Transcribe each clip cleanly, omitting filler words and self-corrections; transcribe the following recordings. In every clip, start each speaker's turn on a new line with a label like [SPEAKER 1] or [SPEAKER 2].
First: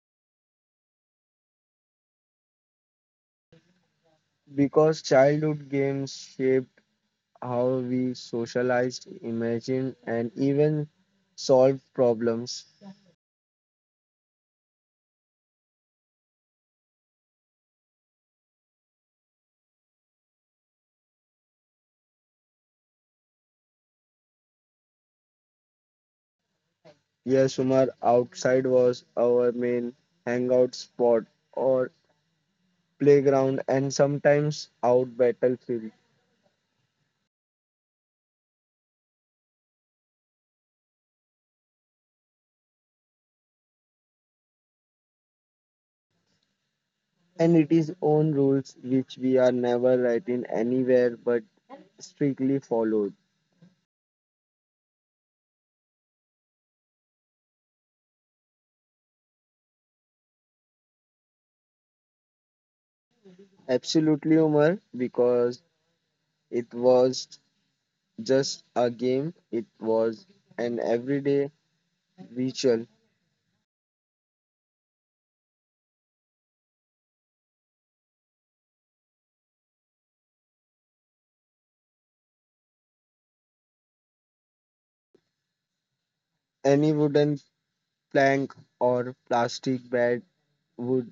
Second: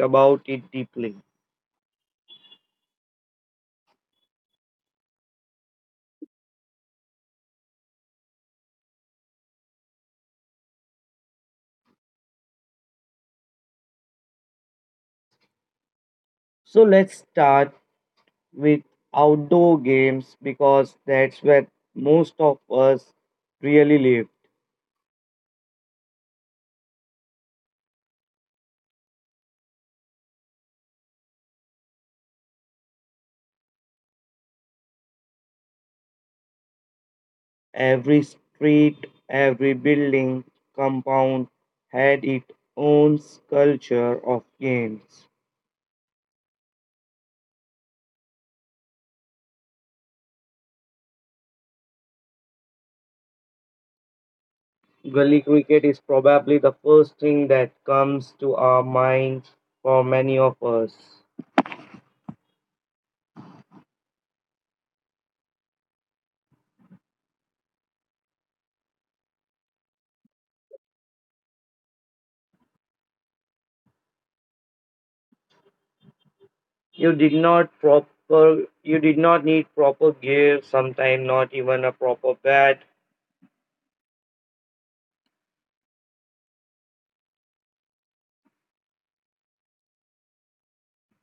[SPEAKER 1] about it deeply.
[SPEAKER 2] because childhood games shaped how we socialized, imagined, and even solved problems.
[SPEAKER 1] So let's start with outdoor games because that's where most of us really live.
[SPEAKER 2] Yes, Sumar, outside was our main hangout spot or playground and sometimes out battlefield,
[SPEAKER 1] Every street, every building, compound had its own culture of games.
[SPEAKER 2] and it is own rules which we are never writing anywhere but strictly followed.
[SPEAKER 1] Gully cricket is probably the first thing that comes to our minds for many of us.
[SPEAKER 2] Absolutely, Umar, because it was just a game, it was an everyday ritual.
[SPEAKER 1] You did not proper you did not need proper gear, sometimes not even a proper bat,
[SPEAKER 2] Any wooden plank or plastic bat would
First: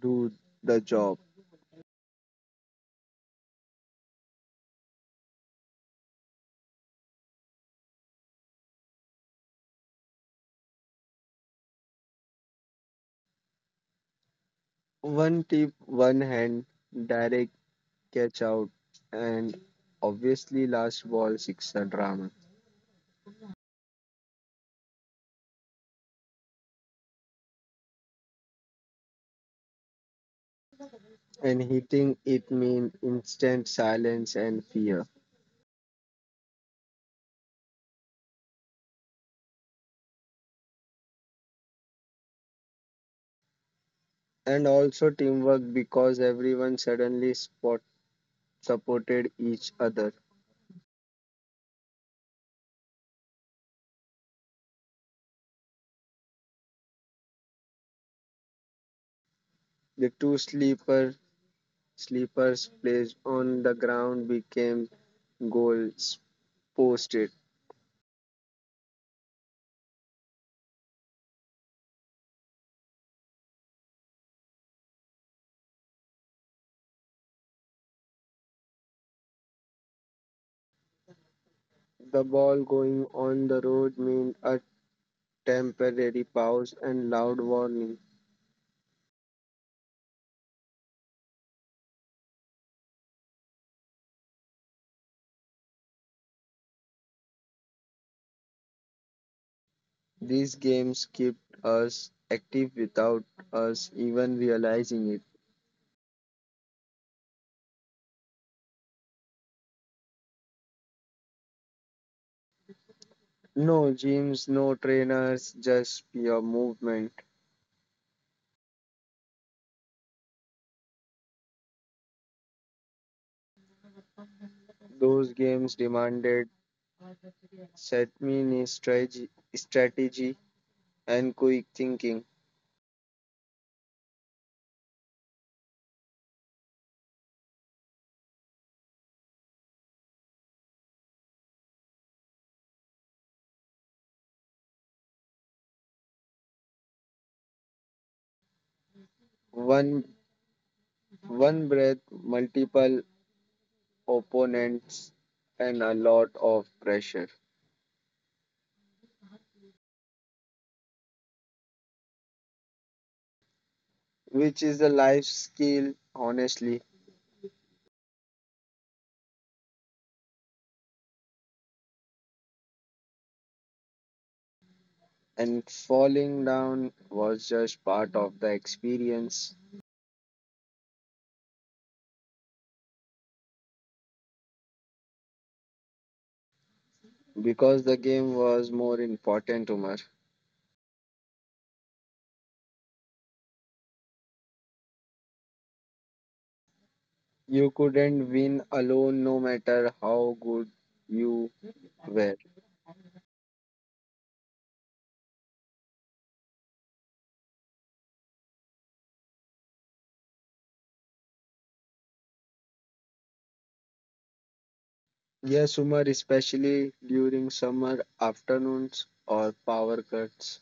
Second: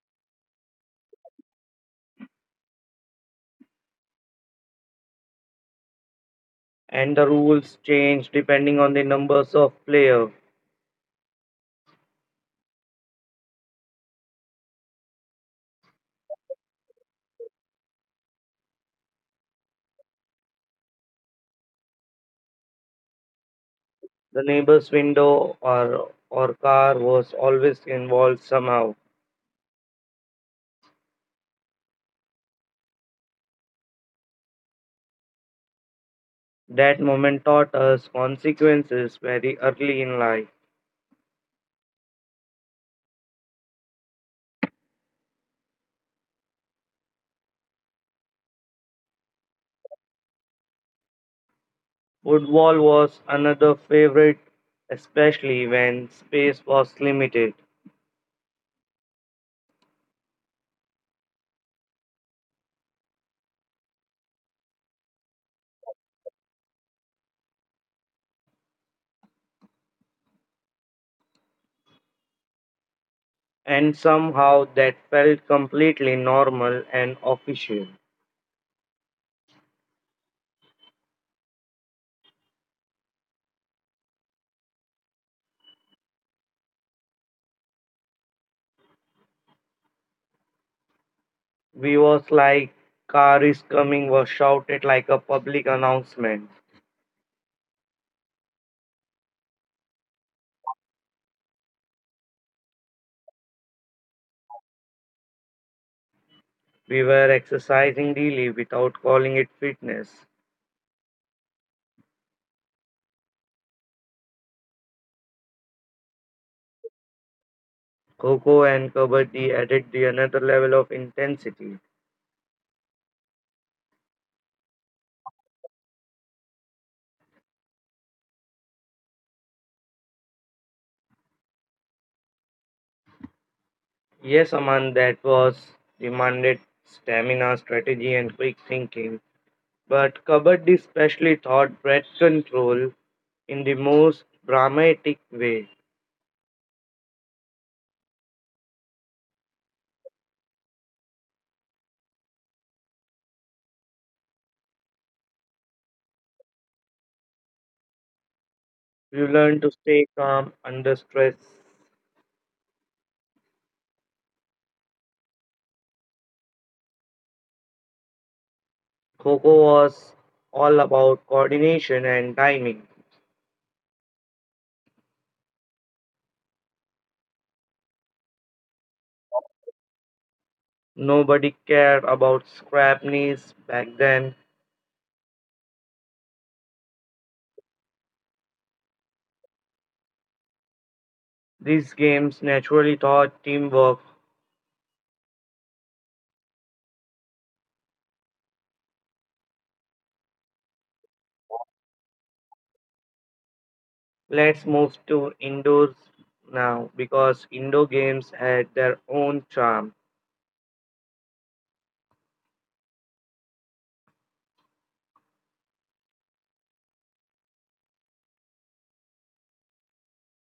[SPEAKER 2] do the job.
[SPEAKER 1] and the rules change depending on the numbers of players.
[SPEAKER 2] One tip, one hand, direct catch out, and obviously last ball sixer drama.
[SPEAKER 1] The neighbor's window or car was always involved somehow.
[SPEAKER 2] And hitting it mean instant silence and fear,
[SPEAKER 1] That moment taught us consequences very early in life.
[SPEAKER 2] and also teamwork because everyone suddenly supported each other.
[SPEAKER 1] Football was another favorite, especially when space was limited,
[SPEAKER 2] The two sleepers placed on the ground became goals posted.
[SPEAKER 1] and somehow that felt completely normal and official.
[SPEAKER 2] The ball going on the road meant a temporary pause and loud warning.
[SPEAKER 1] We was like, car is coming was shouted like a public announcement.
[SPEAKER 2] These games kept us active without us even realizing it.
[SPEAKER 1] We were exercising daily without calling it fitness.
[SPEAKER 2] No gyms, no trainers, just pure movement.
[SPEAKER 1] Coco and Kabaddi added the another level of intensity.
[SPEAKER 2] Those games demanded set me strategy, strategy and quick thinking.
[SPEAKER 1] Yes, Aman, that was demanded stamina, strategy, and quick thinking. But Kabaddi especially taught breath control in the most dramatic way.
[SPEAKER 2] One one breath, multiple opponents, and a lot of pressure,
[SPEAKER 1] You learn to stay calm under stress.
[SPEAKER 2] which is a life skill, honestly.
[SPEAKER 1] Coco was all about coordination and timing.
[SPEAKER 2] And falling down was just part of the experience
[SPEAKER 1] Nobody cared about scrap knees back then.
[SPEAKER 2] because the game was more important to me.
[SPEAKER 1] These games naturally taught teamwork.
[SPEAKER 2] You couldn't win alone no matter how good you were.
[SPEAKER 1] Let's move to indoors now because indoor games had their own charm.
[SPEAKER 2] Yes, Umar, especially during summer afternoons or power cuts.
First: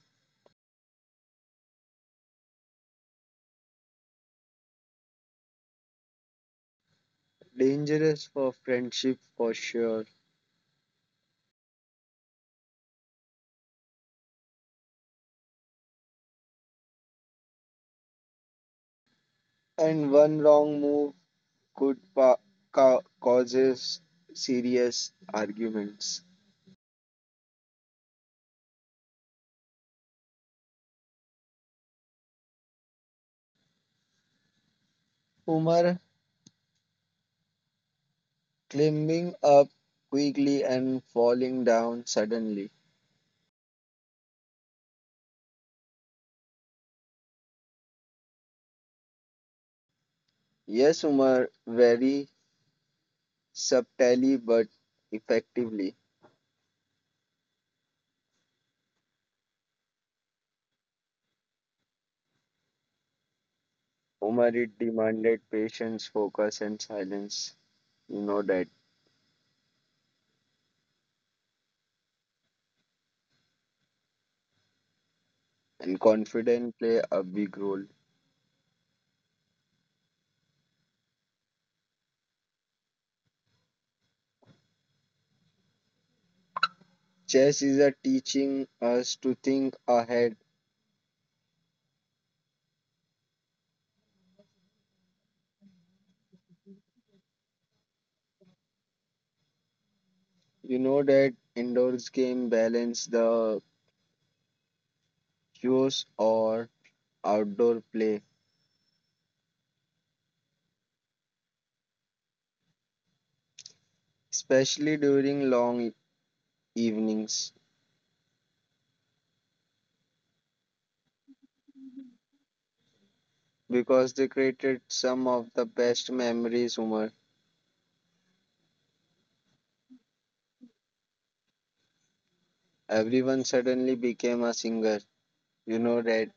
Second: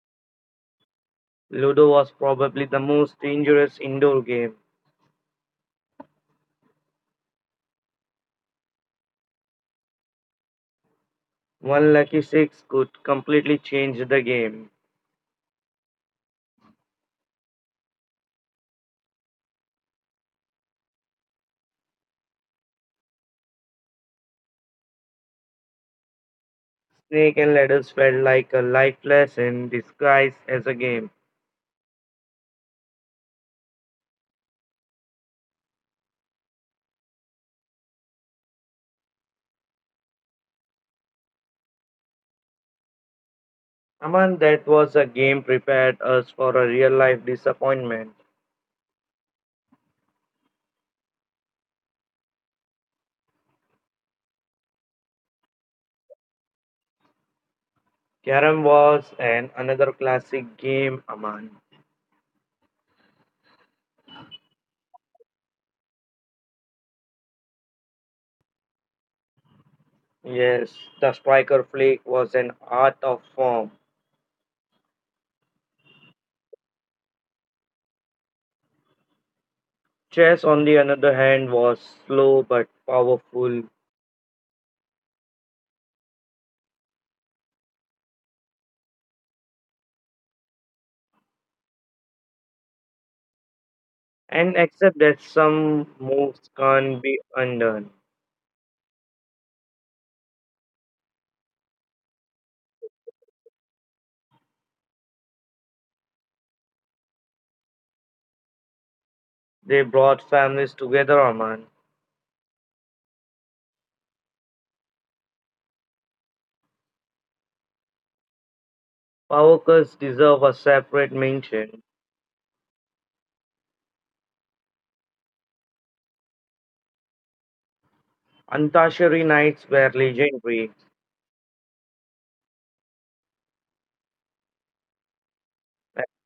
[SPEAKER 1] Ludo was probably the most dangerous indoor game.
[SPEAKER 2] Dangerous for friendship for sure.
[SPEAKER 1] One lucky six could completely change the game.
[SPEAKER 2] And one wrong move could causes serious arguments.
[SPEAKER 1] Snake and ladders felt like a life lesson disguised as a game.
[SPEAKER 2] Umar, climbing up quickly and falling down suddenly.
[SPEAKER 1] Aman, that was a game prepared us for a real life disappointment.
[SPEAKER 2] Yes, Umar, very subtly but effectively.
[SPEAKER 1] Carrom was an another classic game, Aman.
[SPEAKER 2] Umarid demanded patience, focus, and silence. You know that.
[SPEAKER 1] Yes, the striker flick was an art of form.
[SPEAKER 2] And confidence play a big role.
[SPEAKER 1] Chess, on the other hand, was slow but powerful,
[SPEAKER 2] Chess is a teaching us to think ahead.
[SPEAKER 1] and except that some moves can't be undone.
[SPEAKER 2] You know that indoors game balance the cues or outdoor play,
[SPEAKER 1] They brought families together, Aman.
[SPEAKER 2] especially during evenings,
[SPEAKER 1] Power cuts deserve a separate mention.
[SPEAKER 2] because they created some of the best memories. Umar,
[SPEAKER 1] Antashari knights were legendary.
[SPEAKER 2] everyone suddenly became a singer. You know that.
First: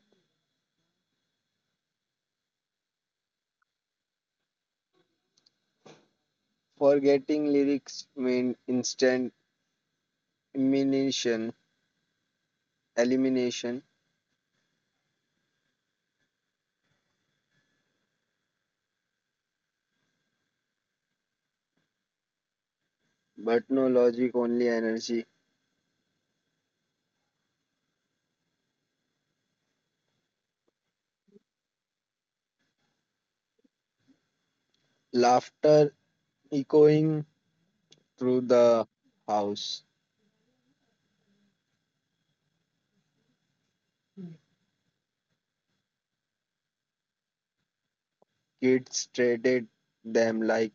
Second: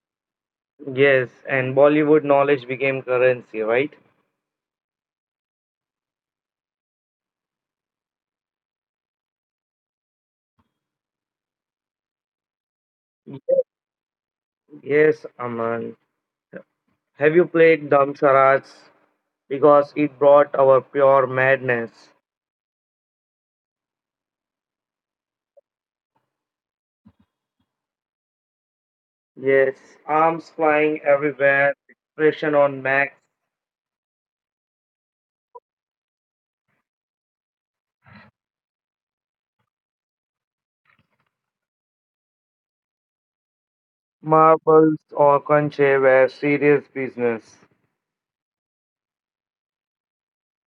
[SPEAKER 1] Yes, and Bollywood knowledge became currency, right?
[SPEAKER 2] Forgetting lyrics mean instant diminution elimination,
[SPEAKER 1] Yes, Aman. Have you played Dam Sharaj? Because it brought our pure madness.
[SPEAKER 2] but no logic, only energy.
[SPEAKER 1] Yes, arms flying everywhere, expression on Max,
[SPEAKER 2] Laughter echoing through the house.
[SPEAKER 1] marbles or conche were serious business.
[SPEAKER 2] Kids treated them like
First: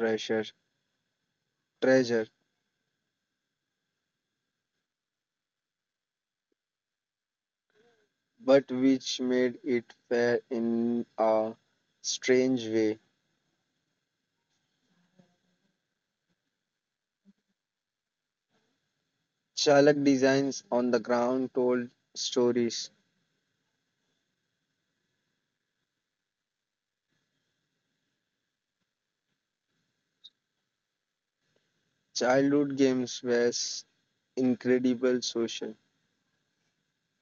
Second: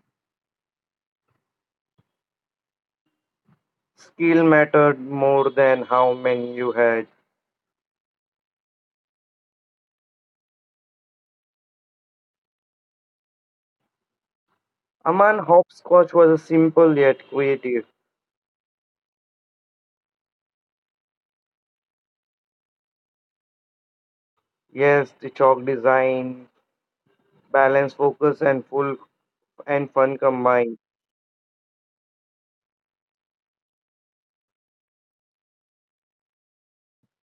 [SPEAKER 2] treasure, treasure,
[SPEAKER 1] Skill mattered more than how many you had.
[SPEAKER 2] but which made it fair in a strange way.
[SPEAKER 1] Aman Hopscotch was a simple yet creative.
[SPEAKER 2] Chalak designs on the ground told stories.
[SPEAKER 1] Yes, the chalk design, balance, focus, and full and fun combined.
[SPEAKER 2] Childhood games were incredible social,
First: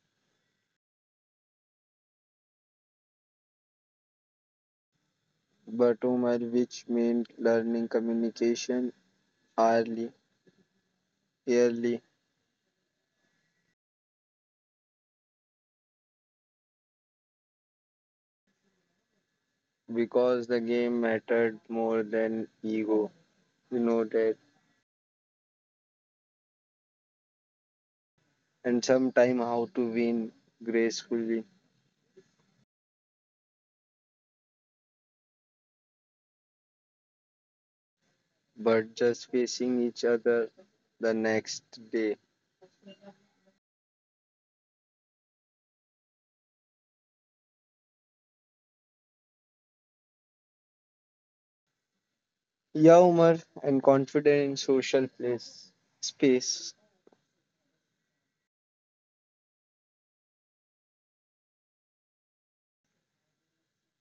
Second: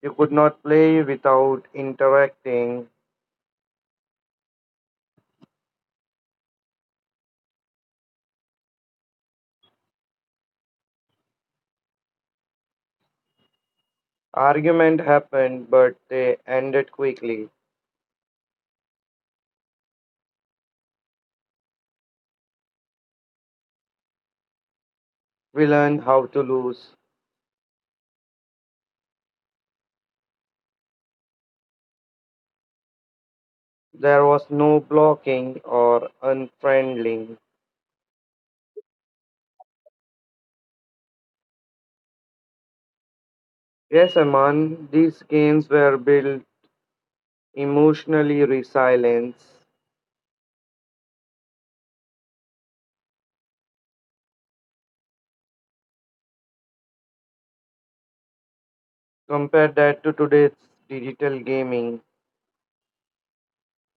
[SPEAKER 1] You could not play without interacting.
[SPEAKER 2] but Omar, which meant learning communication early, early,
[SPEAKER 1] Argument happened, but they ended quickly.
[SPEAKER 2] because the game mattered more than ego. You know that,
[SPEAKER 1] We learned how to lose.
[SPEAKER 2] and sometime how to win gracefully,
[SPEAKER 1] There was no blocking or unfriendling.
[SPEAKER 2] but just facing each other the next day.
[SPEAKER 1] Yes, Aman, these games were built emotionally resilience.
[SPEAKER 2] Yeah, Umar, and confident in social place space.
[SPEAKER 1] Compare that to today's digital gaming.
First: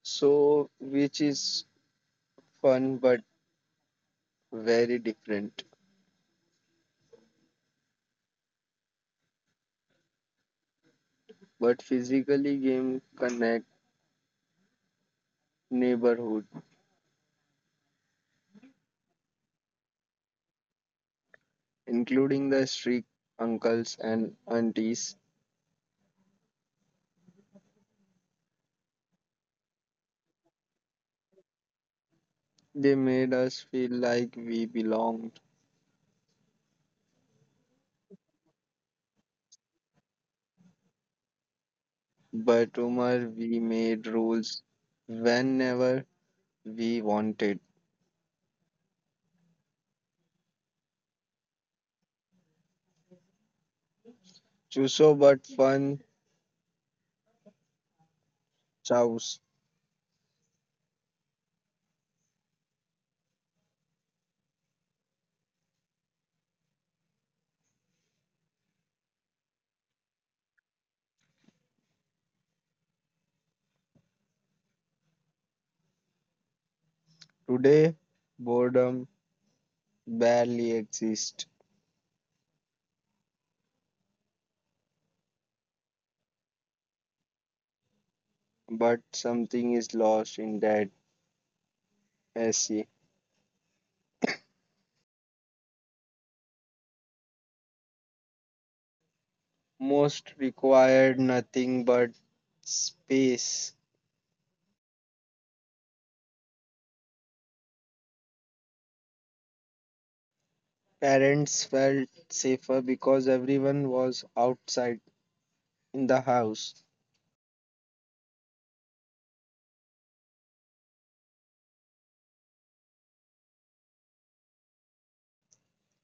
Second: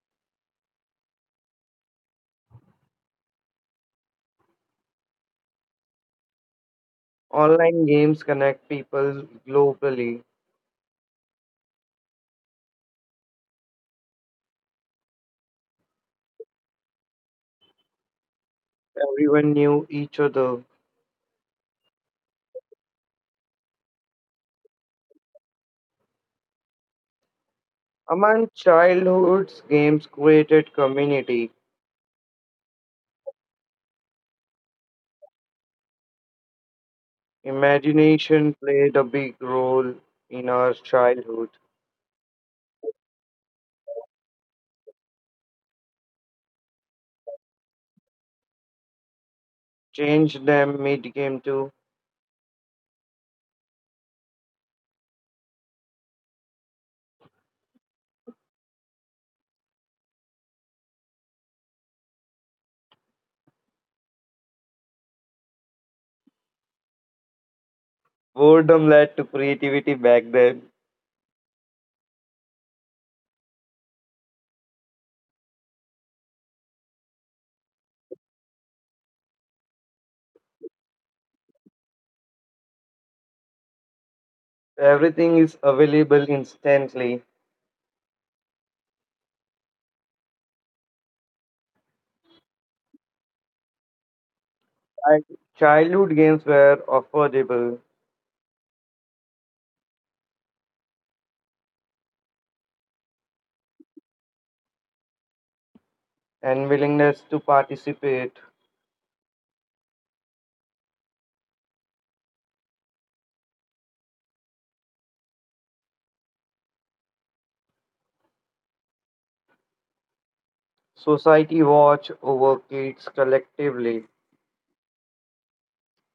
[SPEAKER 2] So, which is fun but very different.
[SPEAKER 1] Online games connect people globally.
[SPEAKER 2] But physically, game connect neighborhood,
[SPEAKER 1] Everyone knew each other.
[SPEAKER 2] including the strict uncles and aunties.
[SPEAKER 1] Among childhood's games created community.
[SPEAKER 2] They made us feel like we belong.
[SPEAKER 1] Imagination played a big role in our childhood.
[SPEAKER 2] But Umar, we made rules whenever we wanted.
[SPEAKER 1] Changed them mid-game too.
[SPEAKER 2] Chuso but fun chows.
[SPEAKER 1] Boredom led to creativity back then.
[SPEAKER 2] Today, boredom barely exists,
[SPEAKER 1] Everything is available instantly.
[SPEAKER 2] but something is lost in that essay.
[SPEAKER 1] Like, childhood games were affordable
[SPEAKER 2] Most required nothing but space.
[SPEAKER 1] and willingness to participate.
[SPEAKER 2] Parents felt safer because everyone was outside in the house.
[SPEAKER 1] Society watched over kids collectively.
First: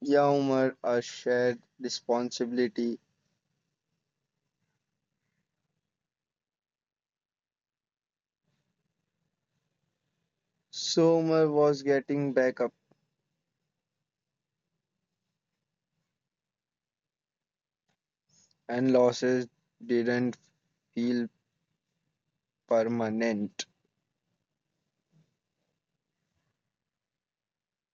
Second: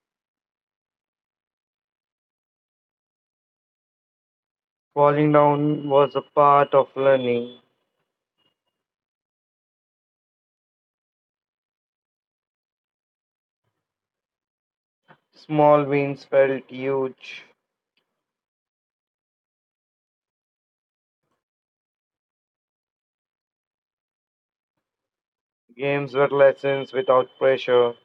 [SPEAKER 2] Yeah, Umar, a shared responsibility.
[SPEAKER 1] Falling down was a part of learning.
[SPEAKER 2] So Umar was getting back,
[SPEAKER 1] Small wins felt huge.
[SPEAKER 2] and losses didn't feel permanent.
[SPEAKER 1] Games were lessons without pressure.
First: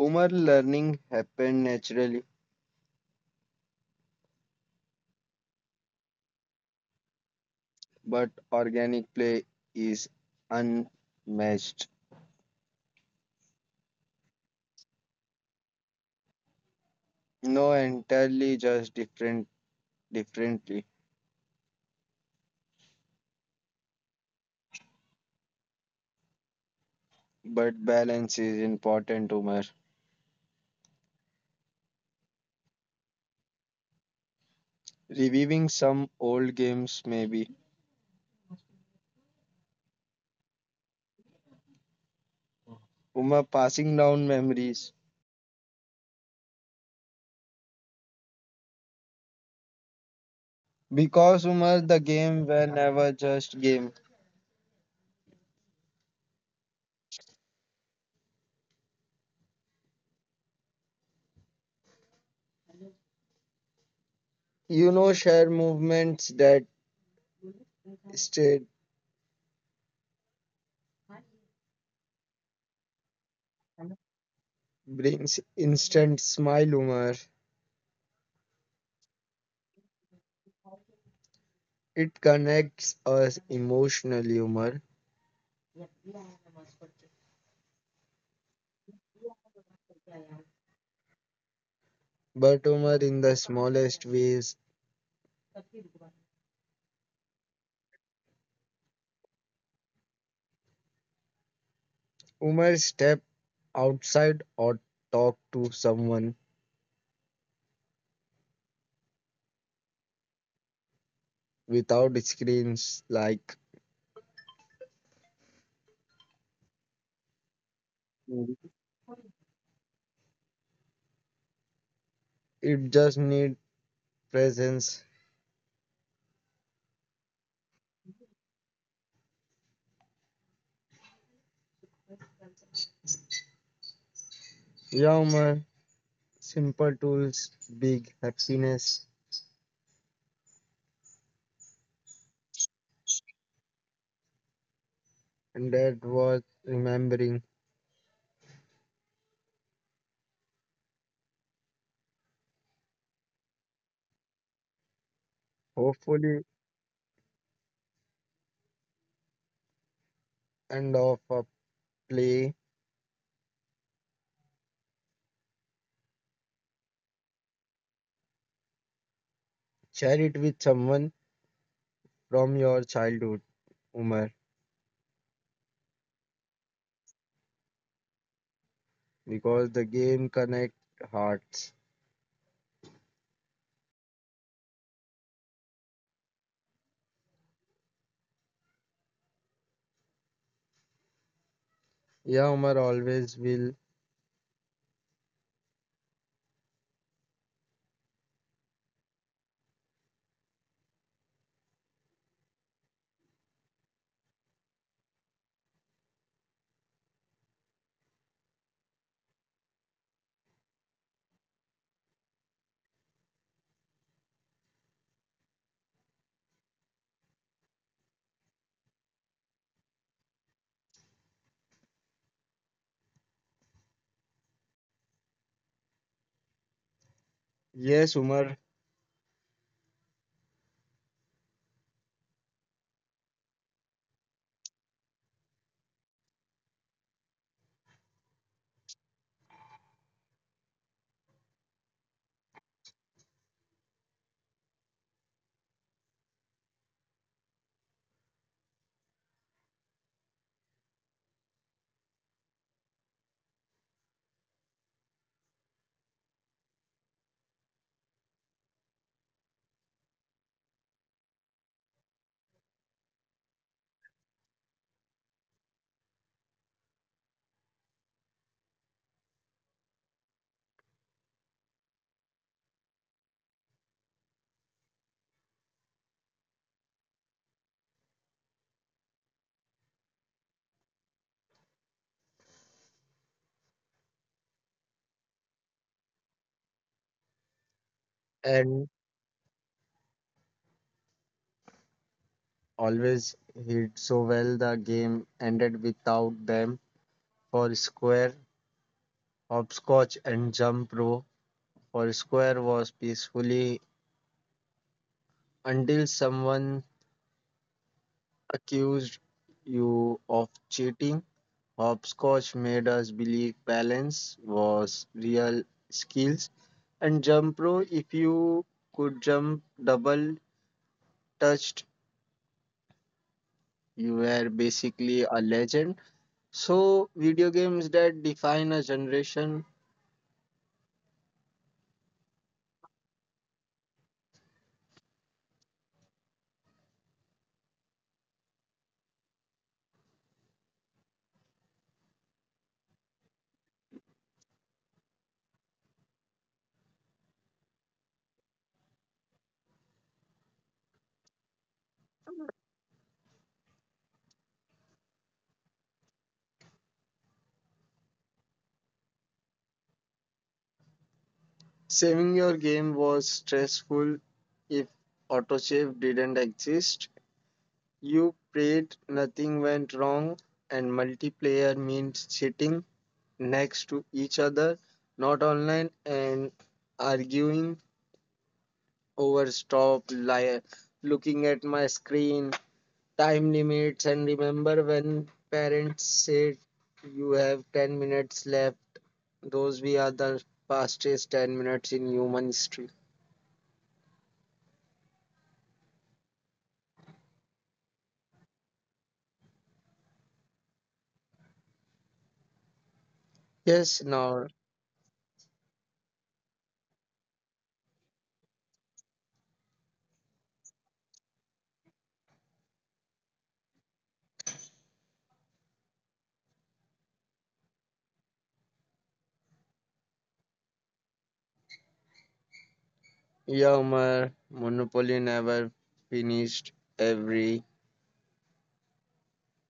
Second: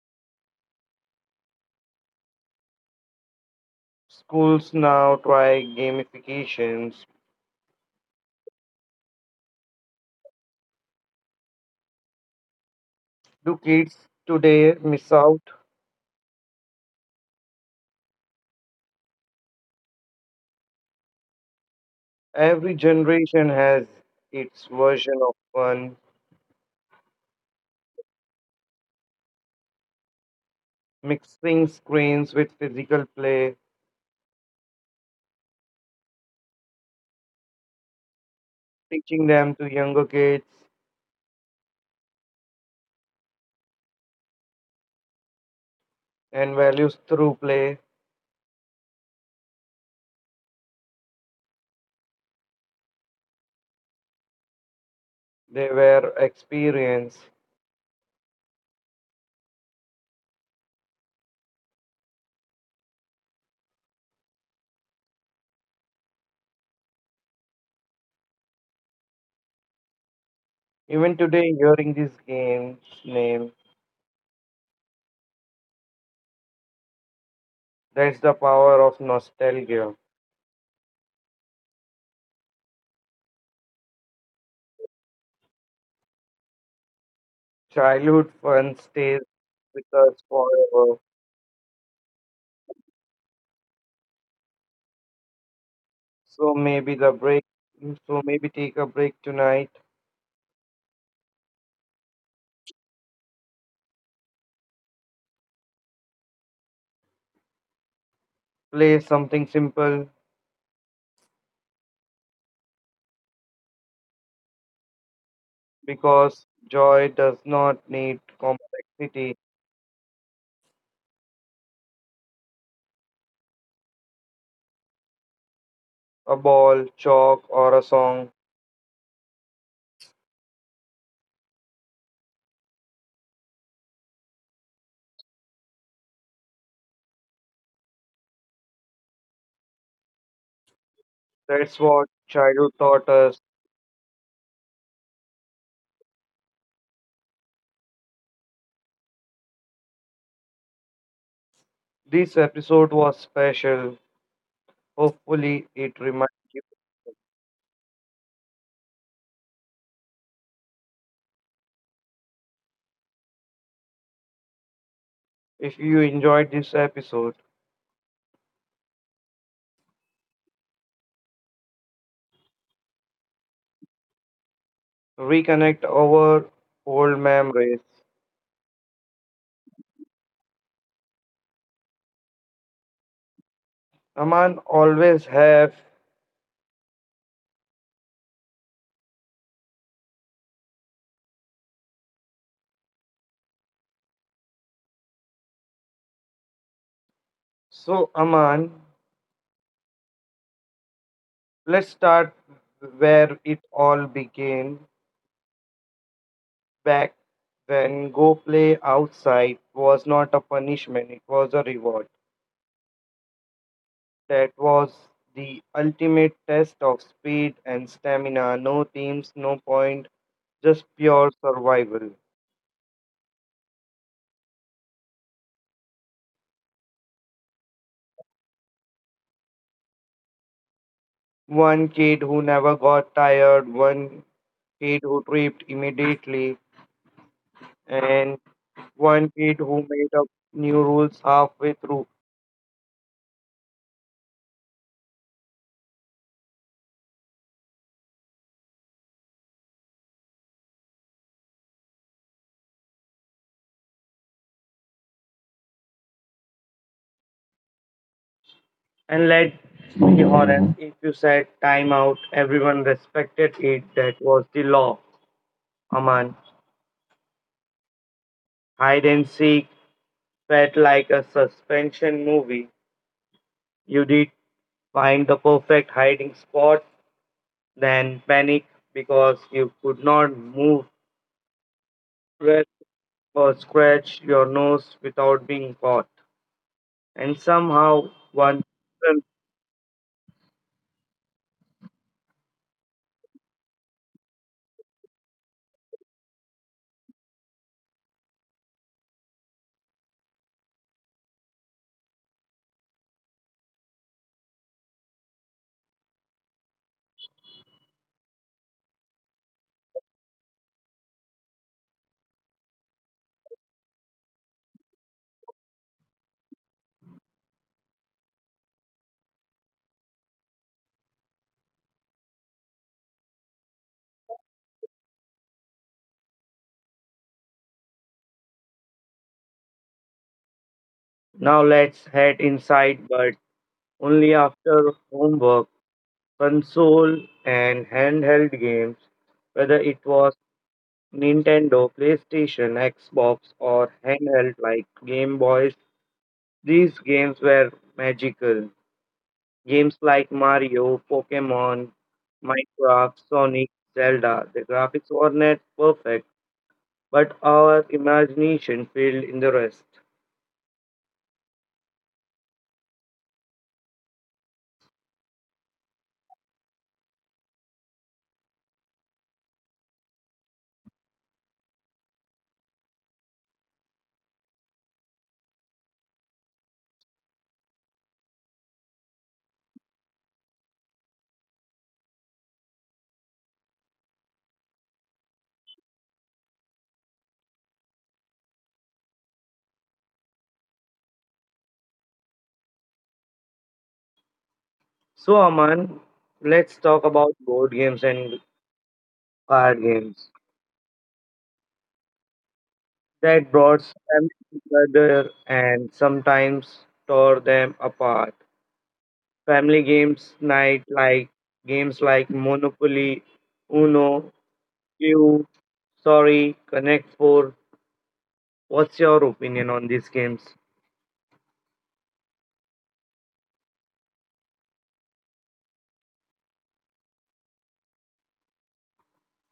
[SPEAKER 2] Umar learning happened naturally,
[SPEAKER 1] Schools now try gamifications.
[SPEAKER 2] but organic play is unmatched.
[SPEAKER 1] Do kids today miss out?
[SPEAKER 2] No entirely just different differently,
[SPEAKER 1] Every generation has its version of fun
[SPEAKER 2] but balance is important, Umar.
[SPEAKER 1] mixing screens with physical play,
[SPEAKER 2] Reviving some old games maybe.
[SPEAKER 1] teaching them to younger kids
[SPEAKER 2] Umar passing down memories.
[SPEAKER 1] and values through play,
[SPEAKER 2] Because Umar the game were never just game.
[SPEAKER 1] they were experienced.
[SPEAKER 2] You know share movements that stayed
[SPEAKER 1] Even today, hearing this game's name,
[SPEAKER 2] brings instant smile humor.
[SPEAKER 1] that's the power of nostalgia.
[SPEAKER 2] It connects us emotionally, humor,
[SPEAKER 1] Childhood fun stays with us forever.
[SPEAKER 2] but humor in the smallest ways.
[SPEAKER 1] So maybe the break, so maybe take a break tonight,
[SPEAKER 2] Humor step outside or talk to someone
[SPEAKER 1] play something simple
[SPEAKER 2] without screens like
[SPEAKER 1] because joy does not need complexity,
[SPEAKER 2] it just need presence.
[SPEAKER 1] a ball, chalk, or a song.
[SPEAKER 2] Yeah, humor, simple tools, big happiness,
[SPEAKER 1] That's what childhood taught us.
[SPEAKER 2] and that was remembering.
[SPEAKER 1] This episode was special. Hopefully, it reminds
[SPEAKER 2] Hopefully,
[SPEAKER 1] you.
[SPEAKER 2] end of a play,
[SPEAKER 1] If you enjoyed this episode,
[SPEAKER 2] share it with someone from your childhood, Umar.
[SPEAKER 1] reconnect our old memories.
[SPEAKER 2] Because the game connect hearts.
[SPEAKER 1] Aman always have.
[SPEAKER 2] Yeah, Umar always will.
[SPEAKER 1] So, Aman, let's start where it all began. Back when go play outside was not a punishment, it was a reward. That was the ultimate test of speed and stamina. No teams, no point, just pure survival.
[SPEAKER 2] Yes, Umar,
[SPEAKER 1] One kid who never got tired, one kid who tripped immediately, and one kid who made up new rules halfway through. And let's be honest, if you said timeout, everyone respected it. That was the law. Aman, hide and seek felt like a suspension movie. You did find the perfect hiding spot, then panic because you could not move well or scratch your nose without being caught. And somehow one
[SPEAKER 2] and
[SPEAKER 1] person,
[SPEAKER 2] always hit so well. The game ended without them for square, hopscotch, and jump rope. For square was peacefully until someone accused you of cheating. Hopscotch made us believe balance was real skills. And jump rope, if you could jump double touched, you were basically a legend. So, video games that define a generation,
[SPEAKER 1] now let's head inside, but only after homework, console, and handheld games, whether it was Nintendo, PlayStation, Xbox, or handheld like Game Boys, these games were magical. Games like Mario, Pokemon, Minecraft, Sonic, Zelda, the graphics were not perfect, but our imagination filled in the rest.
[SPEAKER 2] saving your game was stressful if autosave didn't exist. You prayed nothing went wrong, and multiplayer means sitting next to each other, not online, and arguing over looking at my screen, time limits. And remember when parents said you have 10 minutes left? Those we are the fastest 10 minutes in human history.
[SPEAKER 1] So, Aman, let's talk about board games and card games that
[SPEAKER 2] Yes,
[SPEAKER 1] brought
[SPEAKER 2] now,
[SPEAKER 1] families together and sometimes tore them apart. Family games night like games like Monopoly, Uno, Q, Sorry, Connect 4. What's your opinion on these games?
[SPEAKER 2] Yammer monopoly never finished every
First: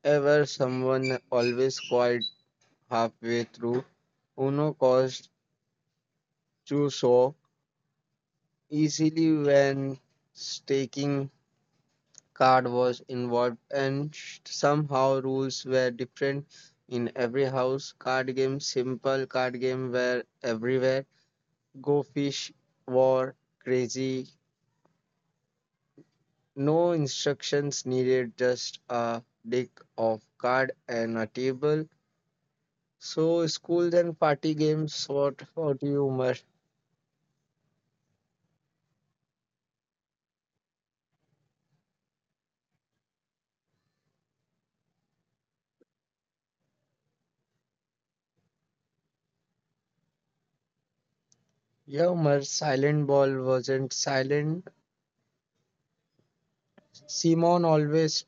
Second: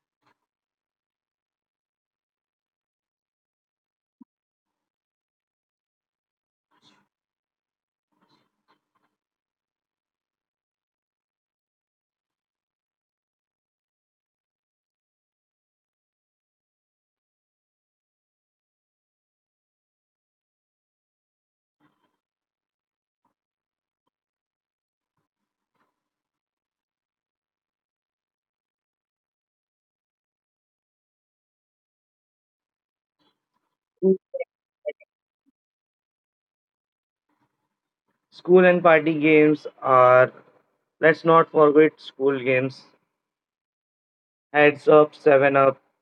[SPEAKER 2] ever, someone always quite halfway through. Uno cost too so easily when staking card was involved, and somehow rules were different in every house. Card games, simple card game were everywhere. Go fish, war, crazy. No instructions needed, just a deck of card and a table. So schools and party games, what about you, Umar?
[SPEAKER 1] School and party games are, let's not forget school games. Heads up, seven up,
[SPEAKER 2] Yeah, Umar, silent ball wasn't silent. Simon always